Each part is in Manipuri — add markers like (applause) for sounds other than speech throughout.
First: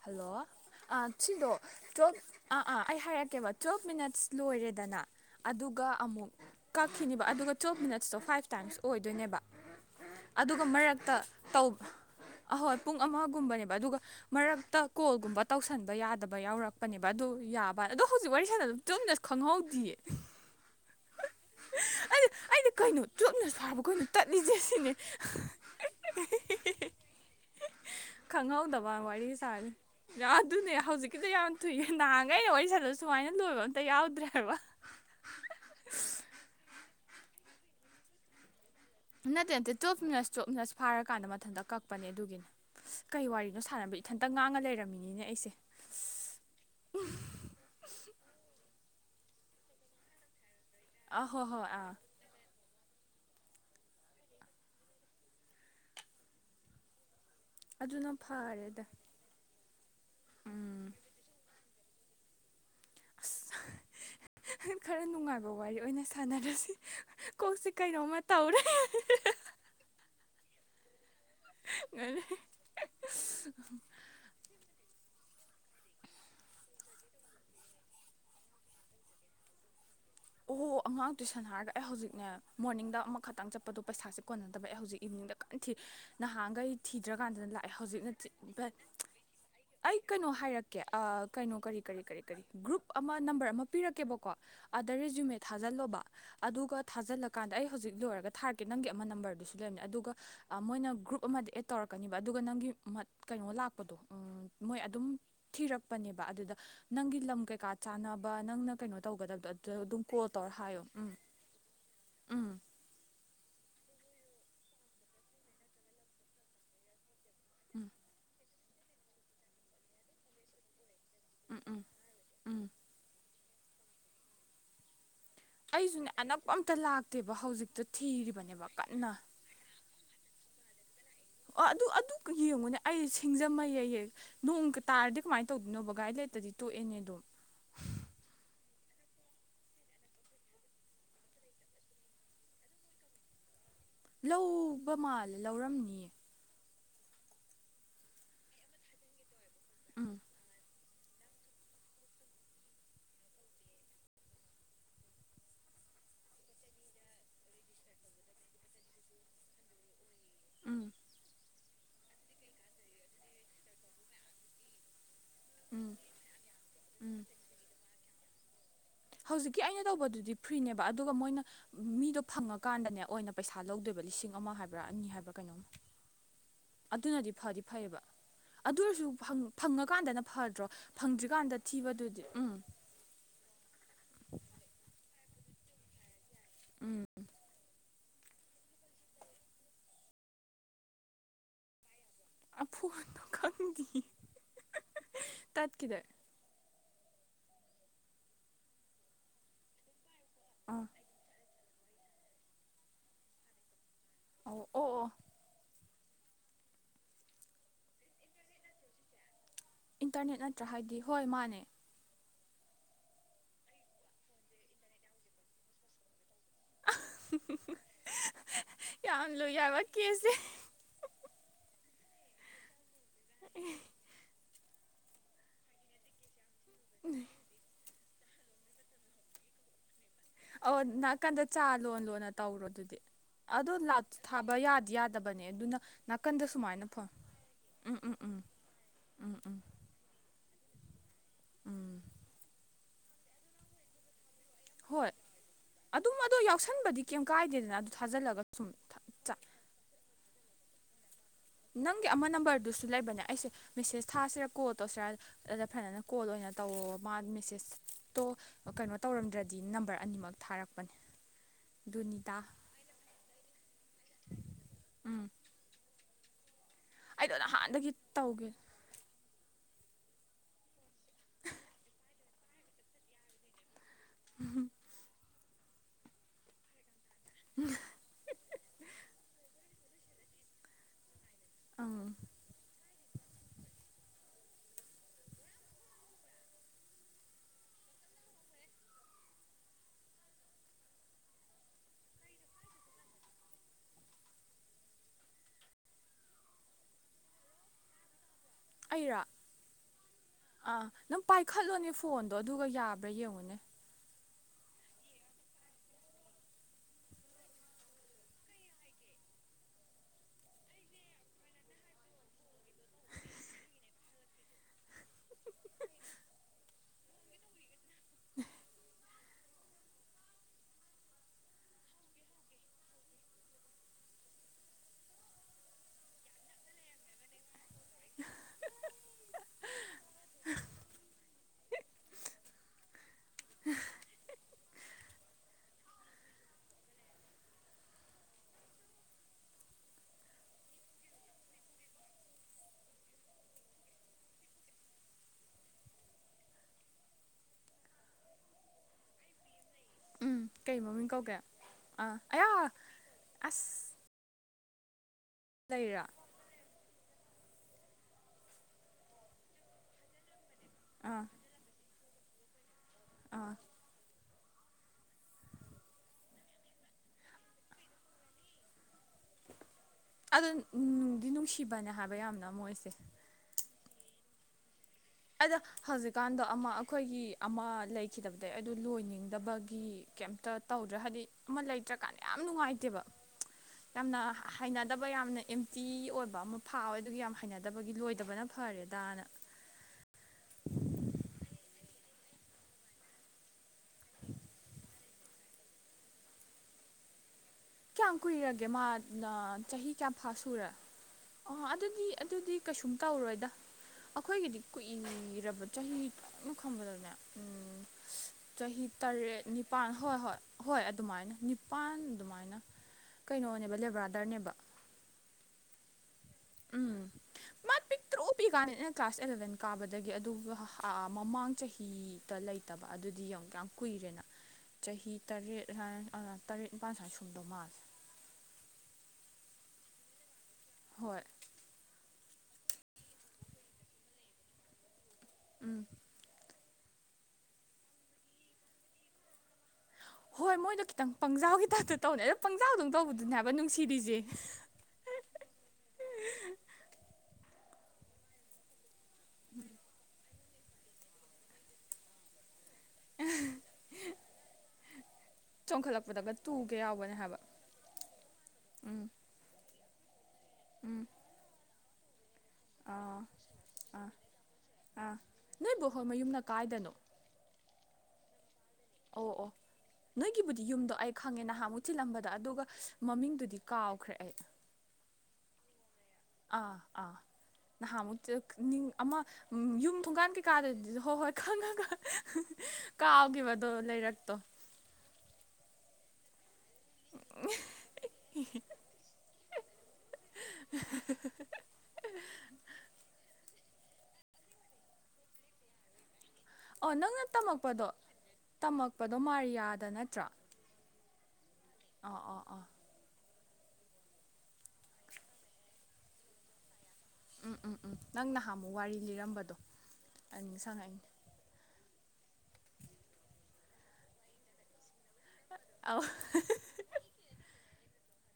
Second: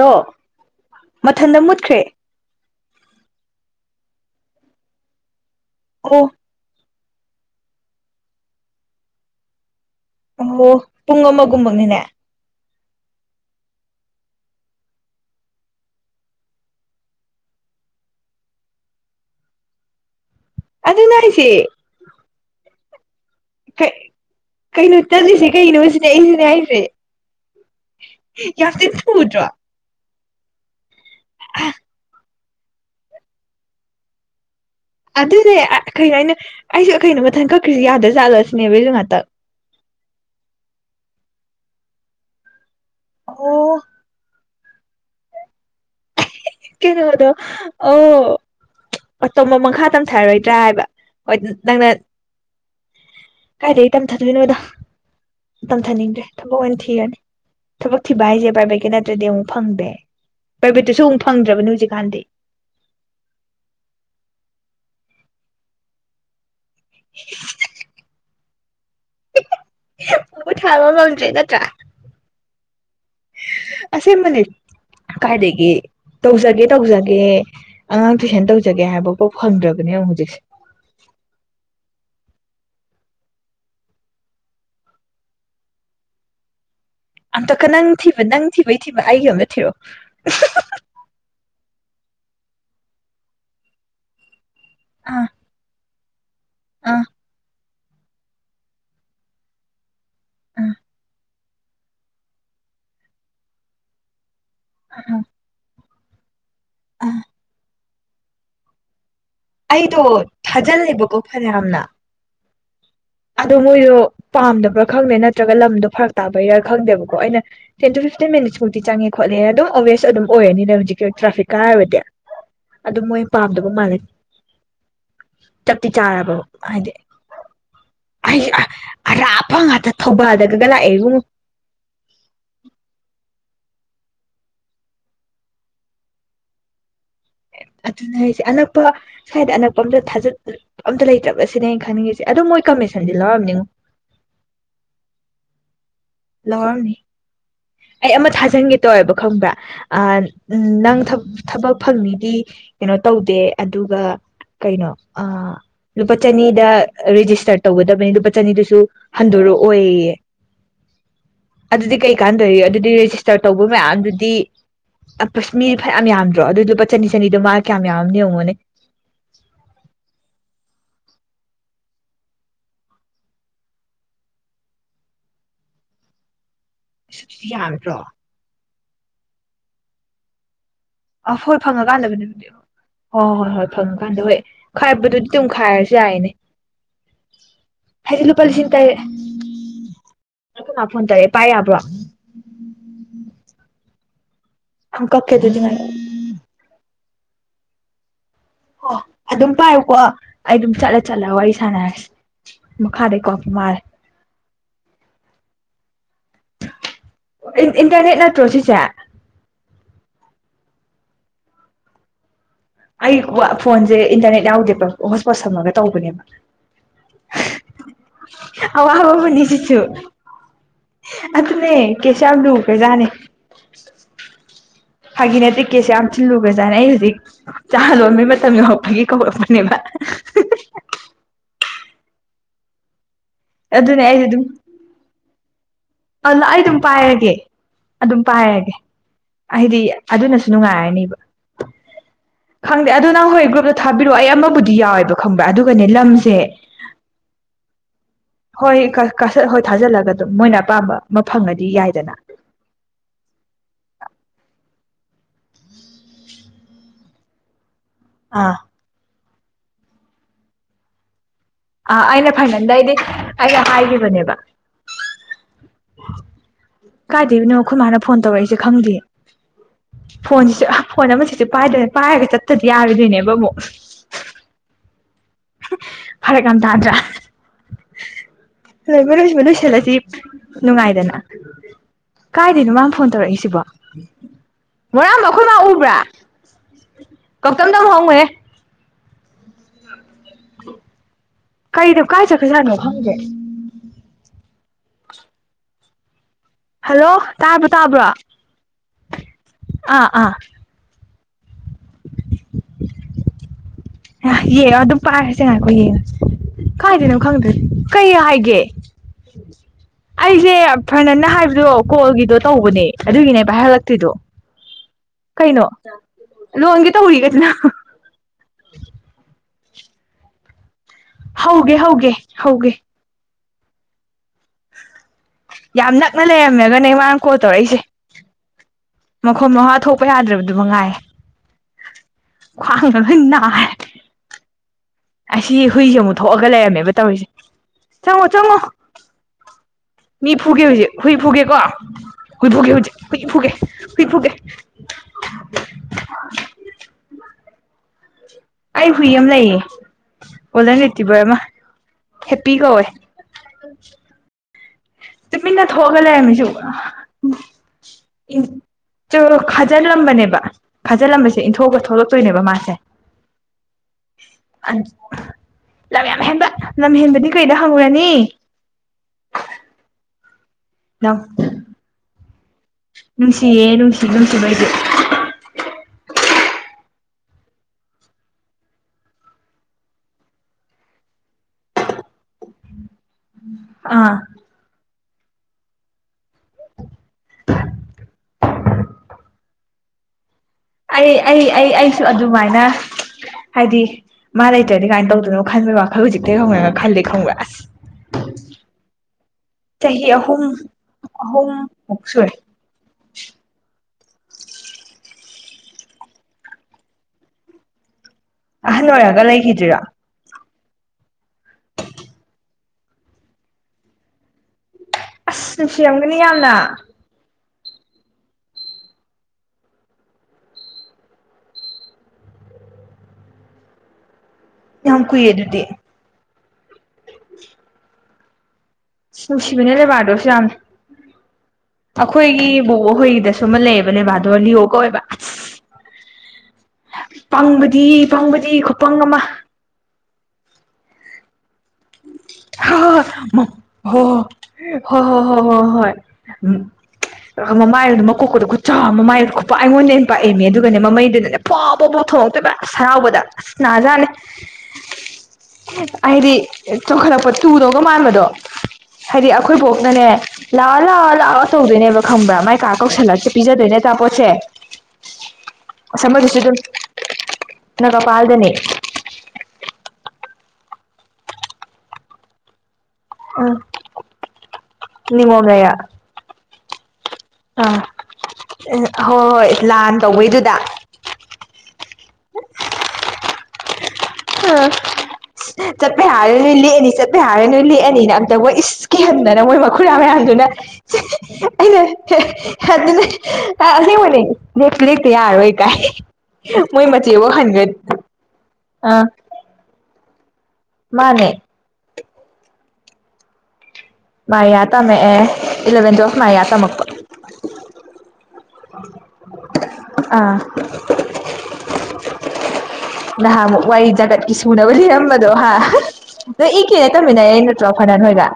ꯍꯜꯂꯣ ꯑ ꯁꯤꯗꯣ ꯃꯊꯟꯇ ꯃꯨꯠꯈ꯭ꯔꯦ ꯇꯨꯋꯦꯜ ꯑ ꯑꯥ ꯑꯩ ꯍꯥꯏꯔꯛꯀꯦꯕ ꯇꯨꯋꯦꯜꯞ ꯃꯤꯅꯠꯁ ꯂꯣꯏꯔꯦꯗꯅ ꯑꯗꯨꯒ ꯑꯣ ꯑꯃꯨꯛ ꯀꯛ ꯆꯠꯈꯤꯅꯤꯕ ꯑꯗꯨꯒ ꯇꯨꯌꯦꯜꯞ ꯃꯤꯅꯠꯁꯇꯣ ꯐꯥꯏꯚ ꯇꯥꯏꯝꯁ ꯑꯣꯏꯗꯣꯏꯅꯦꯕ ꯑꯗꯨꯒ ꯑꯣ ꯃꯔꯛꯇ ꯄꯨꯡ ꯇꯧ ꯑꯃꯒꯨꯝꯕꯅꯤꯅꯦ ꯑꯍꯣꯏ ꯄꯨꯡ ꯑꯃꯒꯨꯝꯕꯅꯦꯕ ꯑꯗꯨꯒ ꯃꯔꯛꯇ ꯀꯣꯜꯒꯨꯝꯕ ꯇꯧꯁꯟꯕ ꯌꯥꯗꯕ ꯌꯥꯎꯔꯛꯄꯅꯦꯕ ꯑꯗꯣ ꯌꯥꯕ ꯑꯗꯣ ꯍꯧꯖꯤꯛ ꯋꯥꯔꯤ ꯁꯥꯟꯅꯕ ꯇꯨꯋꯦꯜ ꯃꯤꯅꯠꯁ ꯈꯪꯍꯧꯗꯤꯌꯦ ꯑꯗꯨꯅ ꯑꯩꯁꯦ ꯑꯩꯗꯤ ꯑꯩꯗꯤ ꯀꯩꯅꯣ ꯇꯨꯋꯦꯜꯞ ꯃꯤꯅꯠꯁ ꯐꯥꯔꯕ ꯀꯩꯅꯣ ꯇꯠꯂꯤꯁꯦ ꯁꯤꯅꯦ ꯀꯩꯅꯣ ꯆꯠꯂꯤꯁꯦ ꯀꯩꯅꯣ ꯁꯤꯅꯦ ꯑꯩꯁꯤꯅꯦ ꯍꯥꯏꯁꯦ ꯌꯥꯝ ꯋꯥꯔꯤꯔ ꯊꯨꯗ꯭ꯔꯣ ꯁꯜ ꯌꯥ ꯑꯗꯨꯅꯦ ꯍꯧꯖꯤꯛ ꯀ ꯌꯥ ꯇꯨ ꯌꯦ ꯀꯩꯅ ꯋꯥꯔꯤ ꯁꯥꯗ ꯁꯨꯃꯥꯏꯅ ꯂꯣꯏꯕ ꯑꯝꯇ ꯌꯥꯎꯗ꯭ꯔꯦꯕ ꯑꯗꯨꯅꯦ ꯀꯩꯅꯣ ꯑꯩꯅ ꯑꯩꯁꯨ ꯀꯩꯅꯣ ꯃꯊꯪ ꯀꯛꯈ꯭ꯔꯤꯁꯨ ꯌꯥꯗ ꯆꯥꯠꯂꯁꯤ ꯅꯦꯕ ꯉꯥꯛꯇ ꯁ꯭ꯇꯣꯞꯅꯁ ꯏꯁꯇꯣꯞꯅꯁ ꯐꯥꯔꯀꯥꯟꯗ ꯃꯊꯟꯇ ꯀꯛꯄꯅꯦ ꯑꯗꯨꯒꯤꯅꯦ ꯀꯔꯤ ꯋꯥꯔꯤꯅꯣ ꯑꯣ ꯁꯥꯟꯅꯕ ꯏꯊꯟꯇ ꯉꯥꯡꯉ ꯂꯩꯔꯝꯃꯤꯅꯤꯅꯦ ꯑꯩꯁꯦ ꯀꯩꯅꯣꯗꯣ ꯑꯣ ꯑꯇꯣꯝꯕ ꯃꯈꯥ ꯇꯪ ꯊꯥꯔꯣꯏꯗ ꯠꯇ꯭ꯔꯥ ꯍꯥꯏꯕ ꯍꯣꯏ ꯅꯪꯅ ꯀꯥꯏꯗꯏ ꯇꯝꯊꯥꯗꯣꯏꯅꯣꯗ ꯇꯝꯊꯅꯤꯡꯗ꯭ꯔꯦ ꯊꯃꯛ ꯑꯣꯏꯅ ꯊꯤꯔꯅꯤ ꯊꯃꯛ ꯑꯗꯨꯅ ꯊꯈꯤꯕꯕꯥ ꯍꯥꯏꯖꯦ ꯄꯥꯕ ꯐꯔꯦꯗ ꯀꯅꯥ ꯇꯎ ꯐꯪꯗꯦ ꯎꯝ ꯄ꯭ꯔꯥꯏꯚꯦꯠꯇꯨꯁꯨꯨꯛ ꯐꯪꯗ꯭ꯔꯕꯅꯦ ꯍꯧꯖꯤꯛ ꯀꯥꯟꯗꯤ ꯑꯁ ꯈꯔ ꯅꯨꯡꯉꯥꯏꯕ ꯋꯥꯔꯤ ꯑꯣꯏꯅ ꯁꯥꯟꯅꯔꯁꯤ ꯀꯣꯁꯤ ꯀꯥꯏꯅꯣ ꯃ ꯇꯧꯔꯦ ꯄꯨ ꯍꯜ ꯆꯜ ꯅꯠꯇ꯭ꯔꯥ ꯑꯁꯦꯡꯕꯅꯤ ꯀꯥꯏꯗꯒꯤ ꯇꯧꯖꯒꯦ ꯇꯧꯖꯒꯦ ꯑꯉꯥꯡ ꯇꯨꯏꯁꯟ ꯇꯧꯖꯒꯦ ꯍꯥꯏꯕꯐꯥꯎ ꯐꯪꯗ꯭ꯔꯕꯅꯦ ꯑꯃꯨꯛꯛꯇ ꯑꯣꯍꯣ ꯑꯉꯥꯡ ꯇꯨꯏꯁꯟ ꯍꯥꯏꯔꯒ ꯑꯩ ꯍꯧꯖꯤꯛꯅꯦ ꯃꯣꯔꯅꯤꯡꯗ ꯑꯃꯈꯛꯇꯪ ꯆꯠꯄꯗꯣ ꯄꯩꯁꯥꯁꯦ ꯀꯣꯟꯅꯗꯕ ꯑꯩ ꯍꯧꯖꯤꯛ ꯏꯚꯅꯤꯡꯗ ꯀꯟꯅ ꯊꯤ ꯅꯍꯥꯟꯈꯩ ꯊꯤꯗ꯭ꯔꯀꯥꯟꯗꯅ ꯑꯝꯇꯀ ꯂꯥꯛꯑꯦ ꯅꯪ ꯍꯧꯖꯤꯛꯅ ꯊꯤꯕ ꯅꯪ ꯕꯠ ꯊꯤꯕꯩ ꯊꯤꯕ ꯑꯩꯒꯤ ꯑꯝꯇ ꯊꯤꯔꯛꯑꯣ ꯑꯩ ꯀꯩꯅꯣ ꯍꯥꯏꯔꯛꯀꯦ ꯀꯩꯅꯣ ꯀꯔꯤ ꯀꯔꯤ ꯀꯔꯤ ꯀꯔꯤ ꯒ꯭ꯔꯨꯞ ꯑꯃ ꯅꯝꯕꯔ ꯑꯃ ꯄꯤꯔꯛꯀꯦꯕꯀꯣ ꯑꯥ ꯗ ꯦꯖꯨꯃꯦ ꯊꯥꯖꯤꯜꯂꯣꯕ ꯑꯗꯨꯒ ꯑꯥ ꯊꯥꯖꯤꯜꯂꯀꯥꯟꯗ ꯑꯩ ꯍꯧꯖꯤꯛ ꯂꯣꯏꯔꯒ ꯊꯥꯔꯛꯀꯦ ꯅꯪꯒꯤ ꯑꯃ ꯅꯝꯕꯔꯗꯨꯁꯨ ꯂꯩꯕꯅꯦ ꯑꯗꯨꯒ ꯑꯥ ꯃꯣꯏꯅ ꯒ꯭ꯔꯨꯞ ꯑꯃ ꯇꯧꯔꯛꯀꯅꯦꯕ ꯑꯗꯨꯒ ꯅꯪꯒꯤ ꯃ ꯀꯩꯅꯣ ꯂꯥꯛꯄꯗꯣ ꯃꯣꯏ ꯑꯗꯨꯝ ꯑꯥ ꯊꯤꯔꯛ ꯀꯛꯄꯅꯦꯕ ꯑꯗꯨꯗ ꯅꯪꯤ ꯑꯥ ꯂꯝ ꯑꯃ ꯀꯦ ꯀꯥꯇ ꯆꯥꯟꯅꯕ ꯅꯪꯅ ꯀꯩꯅꯣ ꯇꯧꯒꯗꯕ ꯑꯩꯗꯣ ꯊꯥꯖꯤꯜꯂꯦꯕꯀꯣ ꯐꯅꯌꯥꯝꯅ ꯎꯝ ꯑꯗꯣ ꯃꯣꯏꯗꯣ ꯄꯥꯝꯗꯕ꯭ꯔꯥ ꯈꯪꯗꯦ ꯅꯠꯇ꯭ꯔꯒ ꯂꯝꯗꯣ ꯐꯔꯛ ꯇꯥꯕꯩꯔꯥ ꯈꯪꯗꯦꯕꯀꯣ ꯑꯩꯅ ꯇ ꯎꯝ ꯇ ꯐ ꯍꯧꯖꯤꯛꯇꯤ ꯆꯪꯉꯦ ꯈꯣꯠꯂꯦ ꯑꯗꯨꯝ ꯑꯣꯕꯕꯤꯌꯁ ꯑꯗꯨꯝ ꯑꯣꯏꯔꯅꯤ ꯍꯧꯖꯤꯛ ꯇ꯭ꯔꯥꯐꯤꯛꯀ ꯎꯝ ꯎꯝ ꯍꯥꯏꯕꯗꯤ ꯎꯝ ꯑꯗꯨ ꯃꯣꯏ ꯄꯥꯝꯗꯕ ꯃꯥꯂꯛ ꯑꯩꯁꯨꯅꯦ ꯑꯅꯛꯄ ꯑꯝꯇ ꯍꯥꯏꯗꯤ ꯂꯥꯛꯇꯦꯕ ꯍꯧꯖꯤꯛꯇ ꯑꯩ ꯊꯤꯔꯤꯕꯅꯦꯕ ꯀꯟꯅ ꯒꯦꯂ ꯑꯩ ꯑꯣ ꯑꯗꯨ ꯑꯗꯨ ꯌꯦꯡꯉꯨꯅꯦ ꯑꯩ ꯁꯤꯡꯖꯃꯩꯌꯦ ꯅꯣꯡ ꯇꯥꯔꯗꯤ ꯀꯃꯥꯏꯅ ꯇꯧꯗꯣꯏꯅꯣꯕ ꯒꯥꯏꯗꯂꯥꯏꯟꯠꯇꯗꯤ ꯇꯣꯛꯑꯦꯅꯦ ꯑꯗꯨꯝ ꯑꯗꯨꯅ ꯑꯩꯁꯦ ꯑꯅꯛꯄ ꯁ꯭ꯋꯥꯏꯗ ꯑꯅꯛꯄ ꯑꯝꯇ ꯊꯥꯖꯠ ꯑꯝꯇ ꯂꯩꯇꯕꯁꯤꯅꯦꯅ ꯈꯟꯅꯤꯡꯉꯁꯦ ꯑꯗꯣ ꯃꯣꯏ ꯀꯃꯦꯁꯟꯗꯤ ꯂꯧꯔꯝꯅꯤꯉꯣ ꯂꯧꯕ ꯃꯥꯜꯂꯦ ꯂꯧꯔꯝꯅꯤꯌꯦ ꯂꯧꯔꯝꯅꯤ ꯑꯩ ꯑꯃ ꯊꯥꯖꯟꯒꯦ ꯇꯧꯋꯦꯕ ꯈꯪꯕ꯭ꯔꯥ ꯎꯝ ꯅꯪ ꯊꯕꯛ ꯐꯪꯅꯤꯗꯤ ꯀꯩꯅꯣ ꯇꯧꯗꯦ ꯑꯗꯨꯒ ꯀꯩꯅꯣ ꯂꯨꯄꯥ ꯆꯅꯤꯗ ꯔꯦꯖꯤꯁꯇꯔ ꯇꯧꯒꯗꯕꯅꯤ ꯂꯨꯄꯥ ꯆꯅꯤꯗꯨꯁꯨ ꯍꯟꯗꯣꯔꯛꯑꯣꯌꯦ ꯎꯝ ꯑꯗꯨꯗꯤ ꯀꯩꯀꯥꯟꯗꯔꯤ ꯑꯗꯨꯗꯤ ꯔꯦꯖꯤꯁꯇꯔ ꯇꯧꯕ ꯃꯌꯥꯝ ꯑꯗꯨꯗꯤ ꯑ ꯃꯤ ꯐ ꯎꯝ ꯌꯥꯝꯗ꯭ꯔꯣ ꯑꯗꯨꯗꯨꯄꯥ ꯆꯅꯤ ꯎꯝ ꯆꯅꯤꯗꯨꯣ ꯃꯥ ꯀꯌꯥꯝ ꯌꯥꯝꯝꯗ ꯃꯅꯦ ꯍꯧꯖꯤꯛꯀꯤ ꯑꯩꯅ ꯇꯧꯕꯗꯨꯗꯤ ꯐ꯭ꯔꯤꯅꯦꯕ ꯑꯗꯨꯒ ꯃꯣꯏꯅ ꯃꯤꯗꯣ ꯐꯪꯉꯀꯥꯟꯗꯅꯦ ꯑꯣꯏꯅ ꯄꯩꯁꯥ ꯂꯧꯗꯣꯏꯕ ꯂꯤꯁꯤꯡ ꯑꯃ ꯍꯥꯏꯕ꯭ꯔꯥ ꯑꯅꯤ ꯍꯥꯏꯕ꯭ꯔꯥ ꯀꯩꯅꯣꯝ ꯑꯗꯨꯅꯗꯤ ꯑ ꯐꯗꯤ ꯌꯥꯝꯗ꯭ꯔꯣ ꯐꯩꯌꯦꯕ ꯑꯗꯨ ꯑꯣꯏꯔꯁꯨ ꯐꯪꯉꯀꯥꯟꯗꯅ ꯐꯗ꯭ꯔꯣ ꯑ ꯐꯪꯗ꯭ꯔꯤꯀꯥꯟꯗ ꯍꯣꯏ ꯊꯤꯕꯗꯨꯗꯤ ꯐꯪꯉꯀꯥꯟꯗꯅꯕꯅꯦ ꯑꯗꯨꯗꯤ ꯎꯝ ꯍꯣꯏ ꯍꯣꯏ ꯍꯣꯏ ꯐꯪꯉ ꯀꯥꯟꯗꯣ ꯍꯣꯏ ꯈꯥꯏꯕꯗꯨꯗꯤ ꯑꯗꯨꯝ ꯈꯥꯏꯔꯁꯨ ꯌꯥꯏꯅꯦ ꯎꯝ ꯍꯥꯏꯗꯤ ꯂꯨꯄꯥ ꯂꯤꯁꯤꯡ ꯇꯔꯦꯠ ꯂ ꯃꯥ ꯐꯣꯟ ꯇꯔꯦꯠ ꯄꯥꯏ ꯌꯥꯕ꯭ꯔꯣ ꯑꯅ ꯈꯪꯒꯤ ꯀꯀꯦꯗꯨꯗꯤ ꯑꯣ ꯑꯗꯨꯝ ꯄꯥꯏꯌꯨꯀꯣ ꯑꯩ ꯑꯗꯨꯝ ꯑꯥ ꯆꯠ ꯆꯠꯂ ꯋꯥꯣꯏꯁ ꯃ ꯈꯥꯗꯦ ꯀꯣꯄ ꯃꯥꯔ ꯑꯣ ꯑꯣ ꯑꯣ ꯏꯟꯇꯔꯅꯦꯠ ꯅꯠꯇ꯭ꯔꯣ ꯁꯤꯁꯦ ꯏꯟꯇꯔꯅꯦꯠ ꯅꯠꯇ꯭ꯔꯥ ꯍꯥꯏꯗꯤ ꯍꯣꯏ ꯃꯥꯅꯦ ꯑꯩ ꯐꯣꯟꯁꯦ ꯏꯟꯇꯔꯅꯦꯠ ꯌꯥꯎꯗꯦꯕ ꯍꯣꯁꯄꯣꯠ ꯁꯝꯃꯒ ꯇꯧꯕꯅꯦꯕ ꯌꯥꯝ ꯂꯨꯏ ꯑꯋꯥꯕꯕꯨꯅꯤꯁꯤꯁꯨ ꯍꯥꯏꯕ ꯀꯦꯁꯁꯦ ꯑꯗꯨꯅꯦ ꯀꯦꯁꯦ ꯌꯥꯝꯨ꯭ꯔꯦꯖꯥꯠꯅꯦ ꯎ ꯍꯥꯏꯒꯤꯅꯦ ꯇ ꯀꯦꯁꯦ ꯌꯥꯝ ꯊꯤꯜꯂꯨ ꯖꯥ ꯑꯩ ꯍꯧꯖꯤꯛ ꯆꯥꯗ ꯃꯇꯝ ꯌꯧꯔꯛꯄꯒꯤ ꯀꯧꯔꯛꯄꯅꯦꯕ ꯑꯣ ꯅꯥꯀꯟꯗ ꯆꯥ ꯂꯣꯟ ꯂꯣꯟꯅ ꯇꯧꯔꯣ ꯑꯗꯨꯗꯤ ꯑꯗꯣ ꯂꯥꯎꯗ ꯊꯥꯕ ꯌꯥꯗꯤ ꯌꯥꯗꯕꯅꯦ ꯑꯗꯨꯅ ꯑ ꯅꯥꯀꯟꯗ ꯂ ꯑꯩ ꯑꯗꯨꯝ ꯁꯨꯃꯥꯏꯅ ꯐꯣꯟ ꯄꯥꯏꯔꯒꯦ ꯎꯝ ꯎꯝ ꯑꯗꯨꯝ ꯎꯝ ꯄꯥꯏꯔꯒꯦ ꯎꯝ ꯎꯝ ꯍꯥꯏꯗꯤ ꯑꯗꯨꯅꯁꯨ ꯅꯨꯡꯉꯥꯏꯔꯅꯦꯕ ꯎꯝ ꯈꯪꯗꯦ ꯑꯗꯨ ꯅꯪ ꯍꯣꯔꯦꯟ ꯒ꯭ꯔꯨꯞꯇ ꯊꯥꯕꯤꯔꯑꯣ ꯑꯩ ꯑꯃ ꯑꯗꯨꯕꯨꯗꯤ ꯍꯣꯏ ꯌꯥꯎꯋꯦꯕ ꯈꯪꯕ꯭ꯔ ꯑꯗꯨꯒꯅꯦ ꯑꯗꯨꯝ ꯂꯝꯁꯦ ꯑꯗꯣ ꯌꯥꯎꯁꯟꯕꯗꯤ ꯀꯩꯝ ꯀꯥꯏꯗꯦꯗꯅ ꯑꯗꯨ ꯊꯥꯖꯤꯜꯂꯒ ꯁꯨꯝ ꯍꯣꯏ ꯍꯣꯏ ꯊꯥꯖꯜꯂꯒ ꯑꯗꯨꯝ ꯃꯣꯏꯅ ꯄꯥꯝꯕ ꯅꯪꯒꯤ ꯑꯃ ꯅꯝꯕꯔꯗꯨꯁꯨ ꯂꯩꯕꯅꯦ ꯑꯩꯁꯦ ꯃꯦꯁꯦꯁ ꯊꯥꯁꯤꯔꯥ ꯀꯣꯜ ꯇꯧꯁꯤꯔꯥ ꯑꯗ ꯐꯅꯅ ꯀꯣꯜ ꯑꯣꯏꯅ ꯇꯧꯋꯣ ꯃꯥ ꯃꯦꯁꯦꯁ ꯇꯣ ꯑꯥ ꯀꯩꯅꯣ ꯇꯧꯔꯝꯗ꯭ꯔꯗꯤ ꯗꯤ ꯅꯝꯕꯔ ꯑꯅꯤꯃꯛ ꯊꯥꯔꯛꯄꯅꯤ ꯑ ꯑꯩꯅ (unintelligible) ꯗꯤ ꯑꯩꯅ ꯍꯥꯏꯈꯤꯕꯅꯦꯕ ꯎꯝ (inaudible) ꯑꯩꯗꯣ ꯀꯥꯏꯗꯩꯩꯅꯣ ꯑꯩꯈꯣꯏ ꯅꯍꯥꯟꯗꯒꯤ ꯃꯥꯅ ꯐꯣꯟ ꯇꯧꯒꯦ ꯇꯧꯔꯛꯏꯁꯦ ꯈꯪꯗꯦ ꯐꯣꯟꯁꯤꯁꯨ ꯐꯣꯟ ꯑꯃ ꯁꯤꯠꯁꯨꯗꯣꯏ ꯄꯥꯏꯔꯒ ꯆꯠꯇꯗꯤ ꯌꯥꯔꯣꯏꯗꯣꯏꯅꯦꯕ ꯑꯃꯨꯛ ꯎꯝ ꯐꯔꯛ ꯌꯥꯝ ꯇꯥꯖ ꯎ ꯃꯔꯣꯏꯁꯤꯃ ꯂꯣꯏꯁꯤꯜꯂꯁꯤ ꯅꯨꯡꯉꯥꯏꯗꯅ ꯑꯪ ꯀꯥꯏꯗꯣꯏꯅꯣ ꯃꯥꯅ ꯐꯣꯟ ꯇꯧꯔꯛꯏꯁꯤꯕꯣ ꯃꯣꯔꯥꯝꯕ ꯑꯩꯈꯣꯏ ꯃꯥ ꯎꯕ꯭ꯔꯥ ꯀꯧꯇꯝꯗ ꯑꯃꯨꯛ ꯍꯣꯡꯉꯦ ꯀꯩꯗ ꯀꯥꯏ ꯆ ꯈꯁꯅꯦ ꯍꯜꯂꯣ ꯇꯥꯕ꯭ꯔꯣ ꯇꯥꯕ꯭ꯔꯣ ꯑꯩꯔꯣ ꯑꯥ ꯑꯥ ꯑ ꯅꯪ ꯄꯥꯏꯈꯠꯂꯣꯅꯦ ꯐꯣꯟꯗꯣ ꯑꯗꯨꯒ ꯌꯥꯕ꯭ꯔꯥ ꯌꯦꯡꯉꯨꯅꯦ ꯌꯦꯡꯉꯣ ꯑꯗꯨꯝ ꯄꯥꯏꯔꯁꯦ ꯉꯥꯏꯈꯣ ꯌꯦꯡꯉ ꯀꯥꯏꯗꯣꯏꯅꯣ ꯈꯪꯗꯣꯏ ꯀꯩ ꯍꯥꯏꯒꯦ ꯑꯩꯁꯦ ꯐꯔꯅꯟꯅ ꯍꯥꯏꯕꯗꯣ ꯀꯣꯜꯒꯤꯗꯣ ꯇꯧꯕꯅꯦ ꯑꯗꯨꯒꯤꯅꯦ ꯄꯥꯏꯍꯜꯂꯛꯇꯣꯏꯗꯣ ꯀꯩꯅꯣ ꯂꯨꯍꯣꯡꯒꯦ ꯇꯧꯔꯤꯒꯗꯨꯅ ꯍꯧꯒꯦ ꯍꯧꯒꯦ ꯍꯧꯒꯦ ꯌꯥꯝ ꯅꯛꯅ ꯂꯩꯔꯝꯃꯒꯅꯦ ꯃꯥꯅ ꯀꯣꯜ ꯇꯧꯔꯛꯏꯁꯦ ꯃꯈꯣꯟ ꯃꯋꯥ ꯊꯣꯛꯄ ꯌꯥꯗ꯭ꯔꯕꯗꯨ ꯃꯉꯥꯏꯌꯦ ꯈ꯭ꯋꯥꯡꯒ ꯂꯣꯏ ꯅꯥꯔꯦ ꯑꯁꯤ ꯍꯨꯏꯁꯦ ꯑꯃꯨꯛ ꯊꯣꯛꯑꯒ ꯂꯩꯔꯝꯃꯦꯕ ꯇꯧꯔꯤꯁꯦ ꯆꯪꯉꯣ ꯆꯪꯉꯣ ꯃꯤ ꯐꯨꯒꯦ ꯍꯧꯖꯤꯛ ꯍꯨꯏ ꯐꯨꯒꯦꯀꯣ ꯍꯨꯏ ꯐꯨꯒꯦ ꯍꯧꯖꯤꯛ ꯍꯨꯏ ꯐꯨꯒꯦ ꯍꯨꯏ ꯐꯨꯒꯦ ꯑꯩ ꯍꯨꯏ ꯑꯃ ꯂꯩꯌꯦ ꯎꯝ ꯀꯩ ꯒꯣꯜꯗꯟ ꯃꯃꯤꯡ ꯔꯤꯇꯤꯚꯔ ꯀꯧꯒꯦ ꯑꯃ ꯑꯥ ꯑꯌꯥ ꯍꯦꯞꯄꯤ ꯀꯧꯋꯦ ꯑꯁ ꯇꯨꯃꯤꯟꯅ ꯊꯣꯛꯑꯒ ꯂꯩꯔꯥ ꯂꯩꯔꯝꯃꯤꯁꯦ ꯎ ꯈꯥꯖꯤꯜꯂꯝꯕꯅꯦꯕ ꯐꯖꯜꯂꯝꯕꯁꯦ ꯏꯟꯊꯣꯛꯑꯒ ꯊꯣꯛꯂꯛꯄ ꯇꯣꯏꯅꯦꯕ ꯃꯥꯁꯦ ꯑꯥ (unintelligible) ꯂꯝ ꯌꯥꯝ ꯍꯦꯟꯕ ꯂꯝ ꯍꯦꯟꯕꯗꯤ ꯀꯩꯗ ꯍꯪꯉꯨꯔꯅꯤ ꯑꯗꯨ (unintelligible) ꯅꯪ ꯅꯨꯡꯗꯤ ꯅꯨꯡꯁꯤꯕꯅꯦ ꯍꯥꯏꯕ ꯌꯥꯝꯅ ꯃꯣꯏꯁꯦ ꯐꯤꯂꯝꯁꯨ ꯂꯩꯗꯤ ꯑꯗ ꯍꯧꯖꯤꯛꯀꯥꯟꯗꯣ ꯑꯃ ꯑꯩꯈꯣꯏꯒꯤ ꯑꯃ ꯂꯩꯈꯤꯗꯕꯗꯩ ꯑꯗꯨ ꯂꯣꯏꯅꯤꯡꯗꯕꯒꯤ ꯀꯩꯇ ꯇꯧꯗ꯭ꯔꯥ ꯍꯥꯏꯗꯤ ꯑꯃ ꯂꯩꯇ꯭ꯔꯀꯥꯟꯗ ꯌꯥꯝ ꯅꯨꯡꯉꯥꯏꯇꯦꯕ ꯑꯥ ꯌꯥꯝꯅ ꯍꯥꯏꯅ ꯅꯗꯕ ꯌꯥꯝꯅ ꯑꯦꯝꯇꯤ ꯑꯣꯏꯕ ꯑꯃ ꯐꯥꯎꯋꯦ ꯑꯗꯨ ꯌꯥꯝꯅ ꯍꯩꯅꯗꯕꯒꯤ ꯂꯣꯏꯗꯕꯅ ꯐꯔꯦꯗꯥꯅ ꯁꯨ ꯑꯗꯨꯃꯥꯏꯅ ꯍꯥꯏꯗꯤ ꯃꯥ ꯂꯩꯇ꯭ꯔꯗꯤ ꯀꯥꯏꯅ ꯇꯧꯗꯣꯏꯅꯣ ꯈꯟꯕꯒꯤ ꯋꯥꯈꯜ ꯍꯧꯖꯤꯛꯇꯩ ꯈꯧꯅꯒ ꯈꯜꯂꯦ ꯈꯪꯕ꯭ꯔꯥ ꯑꯁ ꯀꯌꯥꯝ ꯀꯨꯏꯔꯒꯦ ꯃꯥ ꯆꯍꯤ ꯀꯌꯥꯝ ꯐꯥ ꯁꯨꯔꯦ ꯑ ꯑꯍꯨꯝꯃꯨꯛ ꯑꯗꯨꯗꯤ ꯁꯨꯔꯦ ꯑꯗꯨꯗꯤ ꯀꯩꯁꯨꯝ ꯇꯧꯔꯣꯏꯗ ꯑꯩꯈꯣꯏꯒꯤꯗꯤ ꯀꯨꯏꯔꯕ ꯆꯍꯤ ꯑꯩꯅ ꯈꯟꯕꯗꯅꯦ ꯎꯝ ꯆꯍꯤ ꯑꯍꯟ ꯑꯣꯏꯔꯒ ꯇꯔꯦꯠ ꯂꯩꯈꯤꯗ꯭ꯔꯤꯔꯣ ꯅꯤꯄꯥꯜ ꯍꯣꯏ ꯍꯣꯏ ꯍꯣꯏ ꯑꯗꯨꯃꯥꯏꯅ ꯅꯤꯄꯥꯟ ꯑꯗꯨꯃꯥꯏꯅ ꯀꯩꯅꯣꯅꯦꯕ ꯂꯦꯕ꯭ꯔꯥꯗꯔꯅꯦꯕ (unintelligible) ꯀꯅꯤ ꯌꯥꯝꯅ ꯃꯥ ꯄꯤꯛꯇ꯭ꯔꯨ ꯄꯤꯛꯢ ꯀꯥꯟꯗ ꯑꯩꯅ ꯀ꯭ꯂꯥꯁ ꯑꯦꯂꯕꯦꯟ ꯀꯥꯕꯗꯒꯤ ꯑꯗꯨ ꯃꯃꯥꯡ ꯆꯍꯤꯗ ꯂꯩꯇꯕ ꯑꯗꯨꯗꯤ ꯌꯦꯡꯉꯨ ꯌꯥꯝ ꯀꯨꯏꯔꯦꯅ ꯌꯥꯝ ꯆꯍꯤ ꯀꯨꯏꯌꯦ ꯑꯗꯨꯗꯤ ꯇꯔꯦꯠ ꯍꯥꯏ (unintelligible) ꯇꯔꯦꯠ ꯄꯥꯟꯁꯤꯋꯥꯢ ꯁꯨꯝꯗꯣ ꯃꯥꯂꯦ ꯅꯨꯡꯁꯤꯕꯤꯅꯦ ꯂꯩꯕꯥꯔꯕꯗꯣꯁꯦ ꯌꯥꯝꯅ ꯍꯣꯏ ꯑꯩꯈꯣꯏꯒꯤ ꯕꯨꯕꯣꯛꯈꯣꯏꯒꯤꯗꯁꯨ ꯑꯃ ꯂꯩꯌꯦꯕ ꯂꯦꯕꯥꯔꯗꯣ ꯂꯤꯌꯣ ꯀꯧꯋꯦꯕ ꯎꯝ ꯄꯪꯕꯗꯤ ꯄꯪꯕꯗꯤ ꯈꯨꯄꯪ ꯑꯃ ꯍꯣꯏ ꯃꯣꯏꯗꯣ ꯈꯤꯇꯪ ꯄꯪꯖꯥꯎꯒꯤ ꯇꯥꯏꯞꯇ ꯇꯧꯅꯦ ꯑꯗꯣ ꯍ ꯄꯪꯖꯥꯎꯗꯧ ꯍ ꯇꯧꯕꯗꯨꯅꯦ ꯍ ꯍꯥꯏꯕ ꯍꯣ ꯅꯨꯡꯁꯤꯔꯤꯁꯦ ꯍ ꯍ ꯍꯣꯏ ꯎ ꯃꯃꯥꯏꯒꯗꯣ ꯃꯀꯣꯛꯀꯇꯣ ꯈꯨꯆꯥꯥꯎ ꯑꯃ ꯃꯃꯥꯏ ꯈꯨꯄꯥꯛ ꯑꯩꯉꯣꯟꯗꯩ ꯍꯦꯟ ꯄꯥꯛꯑꯃꯦ ꯑꯗꯨꯒꯅ ꯃꯃꯩꯗꯨꯗꯅꯦ ꯐꯣꯞꯐꯣꯞꯐꯣꯞ ꯊꯣꯝꯉꯛꯇꯣꯏꯕ ꯑꯁ ꯍꯔꯥꯎꯕꯗ ꯑꯁ ꯅꯥꯖꯥꯅꯤ ꯑꯩꯗꯤ ꯆꯣꯡꯈꯠꯂꯛꯄꯗꯒ ꯇꯨꯒ ꯌꯥꯎꯕꯅꯦ ꯆꯥꯎꯈꯠꯂꯛꯄ ꯍꯥꯏꯕ ꯇꯨꯗꯣꯒ ꯃꯥꯟꯕꯗꯣ ꯎꯝ ꯍꯥꯏꯗꯤ ꯑꯩꯈꯣꯏ ꯊꯣꯛꯅꯅꯦ ꯂꯥꯑꯣ ꯎꯝ ꯂꯥꯑꯣ ꯂꯥꯛꯑꯣ ꯇꯧꯗꯣꯢꯅꯦꯕ ꯈꯝꯕ꯭ꯔꯥ ꯃꯥꯏ ꯀꯥ ꯑꯥ ꯀꯧꯁꯜꯂꯇ ꯄꯤꯖꯗꯣꯏꯅꯦ ꯇ ꯑꯥ ꯄꯣꯠꯁꯦ ꯑꯥ ꯅꯣꯏꯕꯨ ꯑꯁ ꯍꯣꯏ ꯑꯃꯝꯗꯨꯁꯨ ꯃꯌꯨꯝꯅ ꯑꯗꯨꯝ ꯀꯥꯏꯗꯅꯣ ꯅꯒꯄꯥꯥꯜꯗꯅꯦ ꯑꯣ ꯑꯣ ꯅꯣꯏꯒꯤꯕꯨꯗꯤ ꯌꯨꯝꯗꯣ ꯑꯩ ꯈꯪꯉꯦ ꯅꯍꯥꯟ ꯃꯨꯛ ꯊꯤꯜꯂꯝꯕꯗ ꯑꯗꯨꯒ ꯃꯃꯤꯡꯗꯨꯗꯤ ꯀꯥꯎꯈ꯭ꯔꯦ ꯑꯩ ꯅꯤꯡꯃꯒꯌꯥ ꯑꯥ ꯑꯥ ꯅꯍꯥꯟꯃꯨꯛꯇ ꯎꯝ ꯑꯃ ꯍꯣꯏ ꯍꯣꯏ ꯌꯨꯝ ꯂꯥꯟ ꯊꯣꯡꯒꯥꯟ ꯇꯧꯕꯩꯗꯨꯗ ꯀꯩꯀꯥꯗꯗꯤ ꯍꯣꯏ ꯍꯣꯏ ꯈꯪꯉ ꯀꯥꯎꯈꯤꯕꯗꯣ ꯂꯩꯔꯛ ꯑꯝ ꯆꯄꯦ ꯍꯥꯏꯂ ꯑꯅꯤ ꯆꯠꯄꯦ ꯍꯥꯏꯔ ꯅꯣꯏ ꯂꯤ ꯑꯅꯤꯅ ꯑꯝꯇ ꯃꯣꯏ ꯏꯁ ꯀꯤꯍꯟꯗꯅ ꯃꯣꯏ ꯃꯈꯨꯔꯥ ꯃꯌꯥꯝꯗꯨꯅ ꯑꯩꯅ ꯑꯗꯨꯅ ꯑꯦ ꯃꯅꯦ ꯗꯦꯠꯂꯤꯇ ꯑꯔꯑꯣꯣꯏ ꯀꯥꯏ ꯃꯣꯏ ꯑꯣ ꯅꯪꯅ ꯃꯆꯦꯐꯥꯎ ꯍꯟꯒꯅꯤ ꯇꯝꯃꯛꯄꯗꯣ ꯇꯝꯃꯛꯄꯗꯣ ꯃꯥꯔꯤꯌꯥꯗꯅ ꯆ ꯃꯥꯅꯦ ꯑ ꯑ ꯑ ꯃ ꯌꯥꯇ ꯃ ꯏꯂꯕꯦꯟ ꯇ ꯋꯥꯁ ꯃꯥꯥꯏ ꯌꯥ ꯇ ꯃꯛꯄ ꯎꯝ ꯎꯝ ꯎꯝ ꯅꯪ ꯅꯍꯥꯟꯃꯨꯛ ꯋꯥꯔꯤ ꯂꯤꯔꯝꯕꯗꯣ ꯑꯥ ꯑꯩ ꯅꯤꯡꯁꯤꯡꯉꯛꯏꯅꯦ ꯅꯍꯥ ꯃꯨꯛ ꯋꯥꯏ ꯖꯥꯒꯠꯀꯤ ꯁꯨꯅꯕ ꯂꯩꯔꯝꯃꯤ ꯗꯣ ꯍꯥ ꯑꯧ ꯏ ꯀꯦꯅꯦ ꯇꯝꯃꯤꯅꯦ ꯑꯩ ꯅꯠꯇ꯭ꯔꯣ ꯐꯅꯟ ꯍꯣꯏꯒ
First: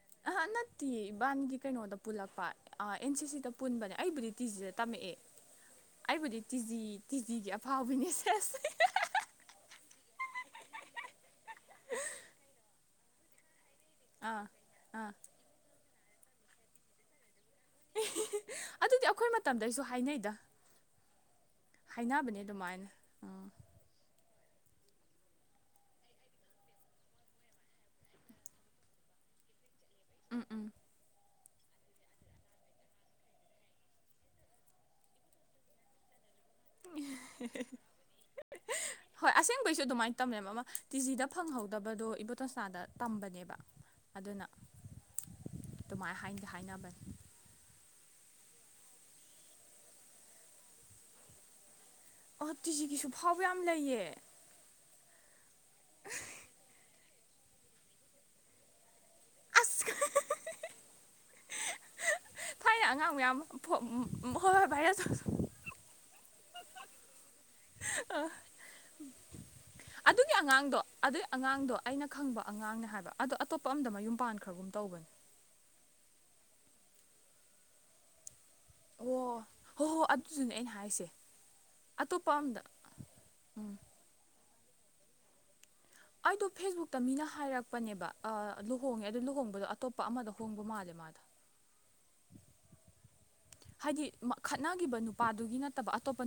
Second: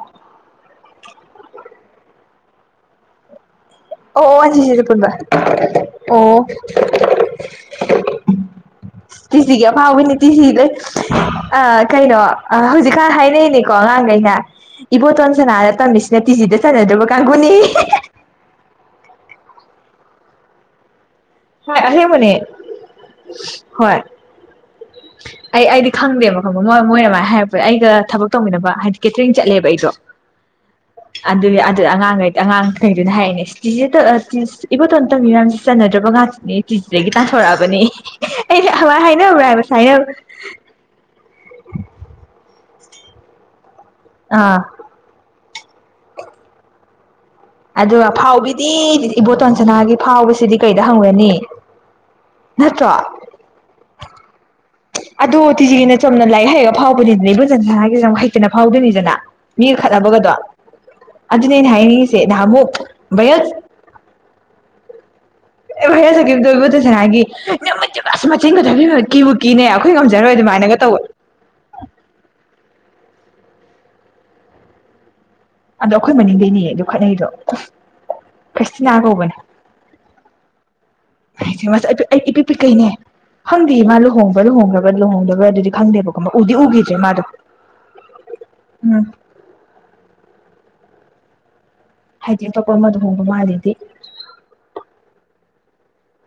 ꯇꯤ ꯏꯕꯥꯟꯒꯤ ꯀꯩꯅꯣꯗ ꯄꯨꯜꯂꯛꯄ ꯑꯦꯟ ꯁꯤ ꯁꯤꯗ ꯄꯨꯟꯕꯅꯦ ꯑꯩꯕꯨꯗꯤ ꯑꯣ ꯑꯣ ꯇꯤꯖꯤꯗ ꯁꯤꯁꯤꯗ ꯄꯨꯟꯕ ꯇꯝꯃꯛꯑꯦ ꯑꯩꯕꯨꯗꯤ ꯑꯣ ꯇꯤꯖꯤ ꯇꯤꯖꯤꯒꯤ ꯑꯐꯥꯎꯕꯤꯅꯤ ꯁꯦꯁ ꯑ ꯀꯩꯅꯣ ꯑ ꯍꯧꯖꯤꯛꯀꯥꯟ ꯍꯥꯏꯅꯩꯅꯦ ꯀꯉꯩꯅ ꯑꯥ ꯏꯕꯣ ꯑꯥ ꯑꯣꯟ ꯁ ꯍꯥꯏ ꯃꯁ ꯌꯥ ꯇꯤꯁꯤꯖꯤꯗ ꯆ ꯅꯍꯣ ꯀ ꯀꯥꯡꯒꯨꯅꯤ ꯑꯗꯨꯗꯤ ꯑꯩꯈꯣꯏ ꯃꯇꯝꯗ ꯑꯩꯁꯨ ꯍꯥꯏꯅꯩꯗ ꯍ ꯑꯦ ꯃꯅꯤ ꯍꯥꯏꯅꯕꯅꯦ ꯑꯗꯨꯃꯥꯏꯅ ꯑꯥ ꯍ ꯑꯩ ꯑꯩꯗꯤ ꯈꯪꯗꯦꯕ ꯈꯪꯕ ꯃꯣꯏ ꯃꯣꯏꯅꯃꯥꯏꯅ ꯍꯥꯏꯔꯛꯄ ꯑꯩꯒ ꯊꯕꯛ ꯇꯧꯃꯤꯟꯅꯕ ꯍꯥꯏꯗꯤ ꯀꯦꯇꯔꯤꯡ ꯆꯠꯂꯦꯕ ꯑꯩꯗꯣ ꯎꯝ ꯎꯝ ꯑꯗꯨ ꯑꯗꯨ ꯑꯉꯥꯡꯈꯩ ꯑꯉꯥꯡꯈꯩꯗꯨꯅ ꯍꯥꯏꯔꯛꯑꯅꯦꯇꯦ ꯏꯕꯣꯇꯣ ꯇꯝꯕꯤ ꯃꯔꯝꯦ ꯆꯠꯅꯗ꯭ꯔꯕ ꯉꯥꯛꯇ ꯅ ꯇꯤꯖꯤꯗꯒꯤ ꯇꯥꯟꯊꯣꯔꯛꯑꯕꯅꯦ ꯑꯩꯩꯅ ꯑꯋꯥ ꯍꯣꯏ ꯍꯥꯏꯅꯕ꯭ꯔꯥ ꯍꯥꯏꯅꯁ ꯑꯁꯦꯡꯕꯩꯁꯨ ꯍꯥꯏꯅꯕ ꯑꯗꯨꯃꯥꯏꯅ ꯇꯝꯃꯦꯕ ꯑꯃ ꯇꯤꯖꯤꯗ ꯐꯪꯍꯧꯗꯕꯗꯣ ꯏꯕꯣꯇꯣꯟꯁꯅꯥꯗ ꯇꯝꯕꯅꯦꯕ ꯑꯗꯨꯅ ꯑꯗꯨꯃꯥꯏꯅ ꯍꯥꯏꯗꯤ ꯍꯥꯏꯅꯕꯅꯤ ꯑ ꯐꯥꯎꯕꯤꯗꯤ ꯏꯕꯣꯇꯣꯟꯁꯅꯥꯒꯤ ꯐꯥꯎꯕꯁꯤꯗꯤ ꯀꯩꯗ ꯍꯪꯒꯅꯤ ꯑ ꯇꯤꯖꯤꯒꯤꯁꯨ ꯐꯥꯎꯕ ꯌꯥꯝ ꯂꯩꯌꯦ ꯑꯗ ꯇꯤꯖꯤꯒꯤꯅ ꯆꯝꯅ ꯂꯥꯛꯏ ꯍꯥꯏꯔꯒ ꯐꯥꯎꯕ ꯑꯗꯨꯗꯤꯗ ꯅ ꯑꯩꯕꯨꯖꯟ ꯁꯅꯥꯒꯤꯦ ꯍꯩꯇꯅ ꯐꯥꯎꯗꯣꯏꯅꯤꯁꯤꯅ ꯃꯤꯒ ꯑꯁ ꯈꯠꯅꯕꯒꯗꯣ ꯑꯗꯨ ꯑꯗꯨ ꯅ ꯍꯥꯏꯅꯤꯁꯦ ꯐꯅ ꯑꯉꯥꯡ ꯃꯌꯥꯝ ꯍꯣꯏ ꯍꯣꯏ ꯚꯥꯏꯔ ꯑꯦ ꯁ ꯀ ꯇꯕꯨꯁꯒꯦ ꯃ ꯃꯦꯕꯁ ꯃꯥ ꯆꯤꯡꯉ ꯊ ꯀꯕꯨ ꯑꯗꯨꯒꯤ ꯑꯉꯥꯡꯗꯣ ꯑꯗꯨꯒꯤ ꯑꯉꯥꯡꯗꯣ ꯑꯩꯅ ꯈꯪꯕ ꯑꯉꯥꯡꯅꯦ ꯍꯥꯏꯕ ꯑꯣ ꯑꯇꯣꯞꯄ ꯑ ꯌꯨꯝꯄꯥꯟ ꯈꯔꯒꯨꯝ ꯇꯧꯕꯅꯤ ꯑꯗꯣ ꯑꯩꯈꯣꯏ ꯃꯅꯤꯡꯗꯩꯅꯦ ꯑꯗꯣ ꯈꯠꯅꯩꯗꯣ ꯈꯩꯁꯇꯅ ꯀꯧꯕꯧꯕꯅ ꯑꯣ ꯍꯣ ꯍꯣ ꯑꯗꯨꯗꯨꯅꯦ ꯑꯩꯅ ꯍꯥꯏꯁꯦ ꯆꯦ ꯃꯥꯁ ꯑꯩ ꯑꯇꯣꯞꯄ ꯑꯝꯗ ꯏꯄꯤꯄꯤꯤꯛꯩꯅꯦ ꯎꯝ ꯐꯪꯗꯦ ꯃꯥ ꯂꯨꯍꯣꯡꯉꯦ ꯍꯣꯡꯕꯗꯂꯍꯣꯡꯗꯒ ꯑꯗꯨꯗꯤ ꯈꯪꯗꯦꯕꯀꯣ ꯃꯥ ꯑꯩꯗꯣ ꯎꯗꯤ ꯎꯈꯤꯗ꯭ꯔꯦ ꯐꯦꯁꯕꯨꯛꯇ ꯃꯤꯅ ꯃꯥꯗꯣ ꯍꯥꯏꯔꯛꯄꯅꯦꯕ ꯎꯝ ꯂꯨꯍꯣꯡꯉꯦ ꯑꯗꯨ ꯂꯨꯍꯣꯡꯕꯗꯣ ꯑꯇꯣꯞꯄ ꯑꯃꯗ ꯍꯣꯡꯕ ꯃꯥꯜꯂꯦ ꯃꯥꯜꯂꯦ ꯍꯥꯏꯗꯤ ꯑꯇꯣꯞꯄ ꯑꯃꯗꯨ ꯍꯣꯡꯕ ꯃꯥꯂꯗꯤ ꯇꯕꯥꯇꯣ ꯄ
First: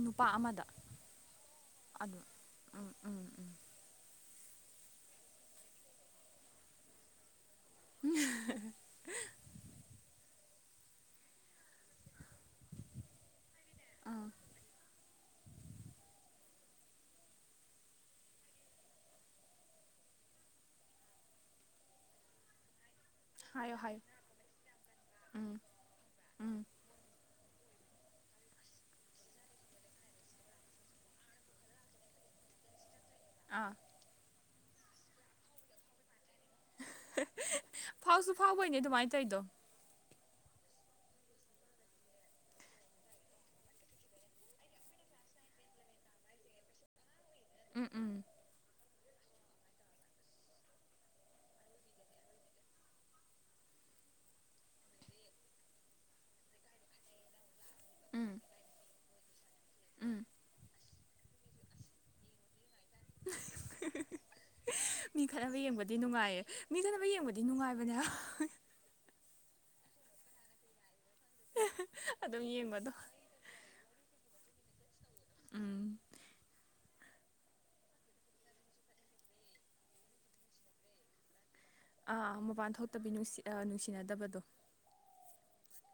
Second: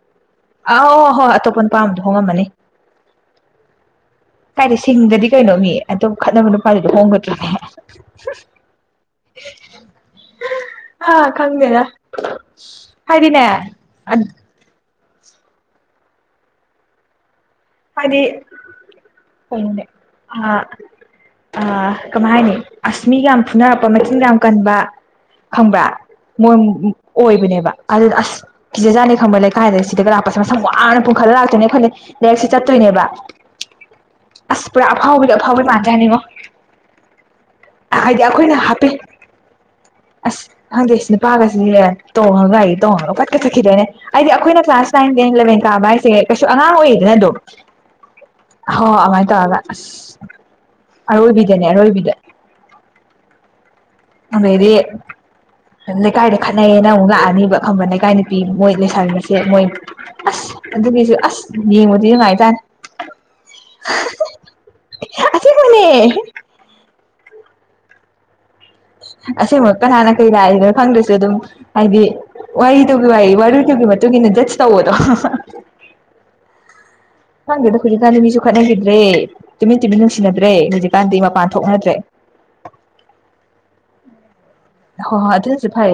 ꯑ ꯑꯍꯣꯏ ꯑꯇꯣꯞꯄ ꯅꯨꯄꯥ ꯑꯗꯣ ꯍꯣꯡꯉꯝꯃꯅꯤ ꯎꯝ ꯎꯝ ꯎꯝ ꯀꯥꯏꯗꯤ ꯁꯤꯡꯗꯗꯤ ꯀꯩꯅꯣ ꯃꯤ ꯑꯗꯨꯣ ꯈꯠꯅꯕ ꯅꯨꯄꯥꯗꯨꯗꯤ ꯍꯣꯡꯒꯗ꯭ꯔꯔꯤꯅꯦꯍ (unintelligible) ꯑ ꯈꯪꯗꯦꯗ ꯍꯥꯏꯗꯤꯅꯦ ꯑꯗꯨ ꯎꯝ ꯍꯥꯏꯗꯤ ꯀꯣꯅꯦ ꯀꯃꯥꯏ ꯍꯥꯏꯅꯤ ꯑꯁꯃꯤꯒ ꯌꯥꯝ ꯍꯥꯏꯌꯣ ꯐꯨꯅꯔꯛꯄ ꯍꯥꯏꯌꯣ ꯃꯆꯤꯟ ꯌꯥꯝ ꯀꯟꯕ ꯎꯝ ꯐꯪꯕ꯭ꯔꯥ ꯃꯣꯏ ꯎꯝ ꯑꯣꯏꯕꯅꯦꯕ ꯑꯗꯨꯗ ꯑꯁ ꯐꯤꯖꯠꯅꯤ ꯈꯪꯕ ꯂꯩꯥꯏꯗ ꯁꯤꯗꯒ ꯂꯥꯛꯄꯁꯦ ꯃꯁꯝ ꯋꯥꯡꯅ ꯄꯨꯡꯈꯠꯂ ꯂꯥꯛꯇꯣꯏꯅꯦ ꯈꯜꯂꯤ ꯂꯥꯏꯔꯤꯛꯁꯤ ꯆꯠꯇꯣꯏꯅꯦꯕ ꯑꯥ ꯑꯁ ꯄꯨꯔꯥ ꯑꯐꯥꯎꯕꯤꯗꯣ ꯑꯐꯥꯎꯕ ꯃꯥꯟꯖꯥꯅꯤꯉꯣ ꯐꯥꯎꯁꯨ ꯑꯩꯈꯣꯏꯅ ꯐꯥꯎꯕꯩꯅꯦ ꯍꯥꯞꯄꯤ ꯑꯗꯨꯃꯥꯏꯅ ꯇꯧꯗꯣ ꯑꯁ ꯍꯪꯗꯦꯁ ꯅꯨꯄꯥꯒꯁꯤꯦ ꯇꯣꯡꯉꯒꯒꯥ ꯇꯣꯡꯉꯉꯒ ꯐꯠꯀ ꯆꯠꯈꯤꯗꯣꯏꯅꯦ ꯍꯥꯏꯗꯤ ꯑꯩꯈꯣꯏꯅ ꯀ꯭ꯂꯥꯁ ꯅꯥꯏꯟ ꯇꯦꯟ ꯏꯂꯚꯦꯟ ꯀꯥꯕ ꯍꯥꯏꯁꯦ ꯀꯩꯁꯨ ꯑꯉꯥꯡ ꯑꯣꯏꯌꯦꯗꯅ ꯑꯗꯨꯣ ꯎꯝ ꯎꯝ ꯍꯣꯏ ꯍꯣꯏ ꯑꯗꯨꯃꯥꯏꯅ ꯇꯧꯔꯒ ꯑꯁ ꯑꯔꯣꯏꯕꯤꯗꯅꯦ ꯑꯔꯣꯏꯕꯤꯗ ꯑꯗꯩꯗꯤ ꯂꯩꯀꯥꯏꯗ ꯈꯠꯅꯩꯌꯦꯅ ꯑꯃꯨꯛ ꯂꯥꯛꯑꯅꯤꯕ ꯈꯕ ꯂꯩꯀꯥꯏ ꯅꯨꯄꯤ ꯎꯝ ꯃꯣꯏ ꯂꯩꯁꯁꯦ ꯦ ꯃꯣꯏ ꯎꯝ ꯑꯗꯨꯒꯤꯁꯨ ꯑꯁ ꯌꯦꯡꯕꯗꯤ ꯅꯨꯡꯉꯥꯏꯇꯥꯔꯅꯦ ꯃꯤ ꯈꯠꯅꯕ ꯑꯁꯦꯡꯕꯅꯦ ꯌꯦꯡꯕꯗꯤ ꯅꯨꯡꯉꯥꯏꯌꯦ ꯃꯤ ꯈꯠꯅꯕ ꯌꯦꯡꯕꯗꯤ ꯑꯗꯨ ꯅꯨꯡꯉꯥꯏꯕꯅꯦ ꯑꯁꯤꯃ ꯀꯅꯥꯥꯟꯅ ꯀꯩ ꯂꯥꯛꯏꯅꯣ ꯈꯪꯗ꯭ꯔꯁꯤꯦ ꯑꯗꯨꯝ ꯍꯥꯏꯗꯤ ꯑꯗꯨꯝ ꯋꯥꯔꯤ ꯌꯦꯡꯕꯗꯣ ꯇ ꯋꯥꯔꯣꯏꯧꯕꯒꯤ ꯃꯇꯨꯡ ꯃꯇꯨꯡꯏꯟꯅꯠ ꯇ ꯑꯣꯏꯗꯣ (unintelligible) ꯎꯝ ꯍꯪꯗꯦꯗ ꯍꯧꯖꯤꯛꯀꯥꯟꯗꯤ ꯃꯤꯁꯨ ꯈꯠꯅꯈꯤꯗ꯭ꯔꯦ ꯇꯨꯃꯤꯟ ꯇꯨꯃꯤꯟ ꯅꯨꯡꯁꯤꯅꯗ꯭ꯔꯦ ꯍꯧꯖꯤꯛꯀꯥꯟꯗꯤ ꯃꯄꯥꯟ ꯊꯣꯛꯅꯗ꯭ꯔꯦ ꯑꯥ ꯃꯄꯥꯟ ꯊꯣꯛꯇꯕꯤꯁꯤ ꯅꯨꯡꯁꯤꯅꯗꯕꯗ ꯑꯗꯨꯣ (inaudible) ꯍ ꯍ ꯑꯗꯨ ꯐꯥꯏ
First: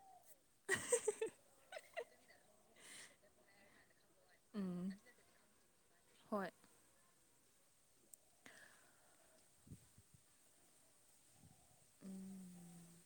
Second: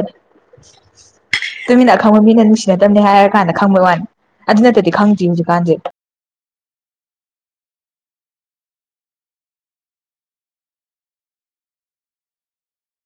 ꯇꯃꯤ ꯂ ꯈꯪꯕ ꯃꯤꯅ ꯅꯨꯡꯁꯤꯅꯗꯕꯅꯤ ꯍꯥꯏꯔ ꯀꯥꯟꯗ ꯈꯪꯕꯩ ꯋꯥꯅꯤ ꯑꯗꯨ ꯎꯝ ꯅꯠꯇꯗꯤ ꯈꯪꯗ꯭ꯔꯤ ꯍꯧꯖꯤꯛꯀꯥꯟꯁꯦ ꯍꯣꯏ ꯎꯝ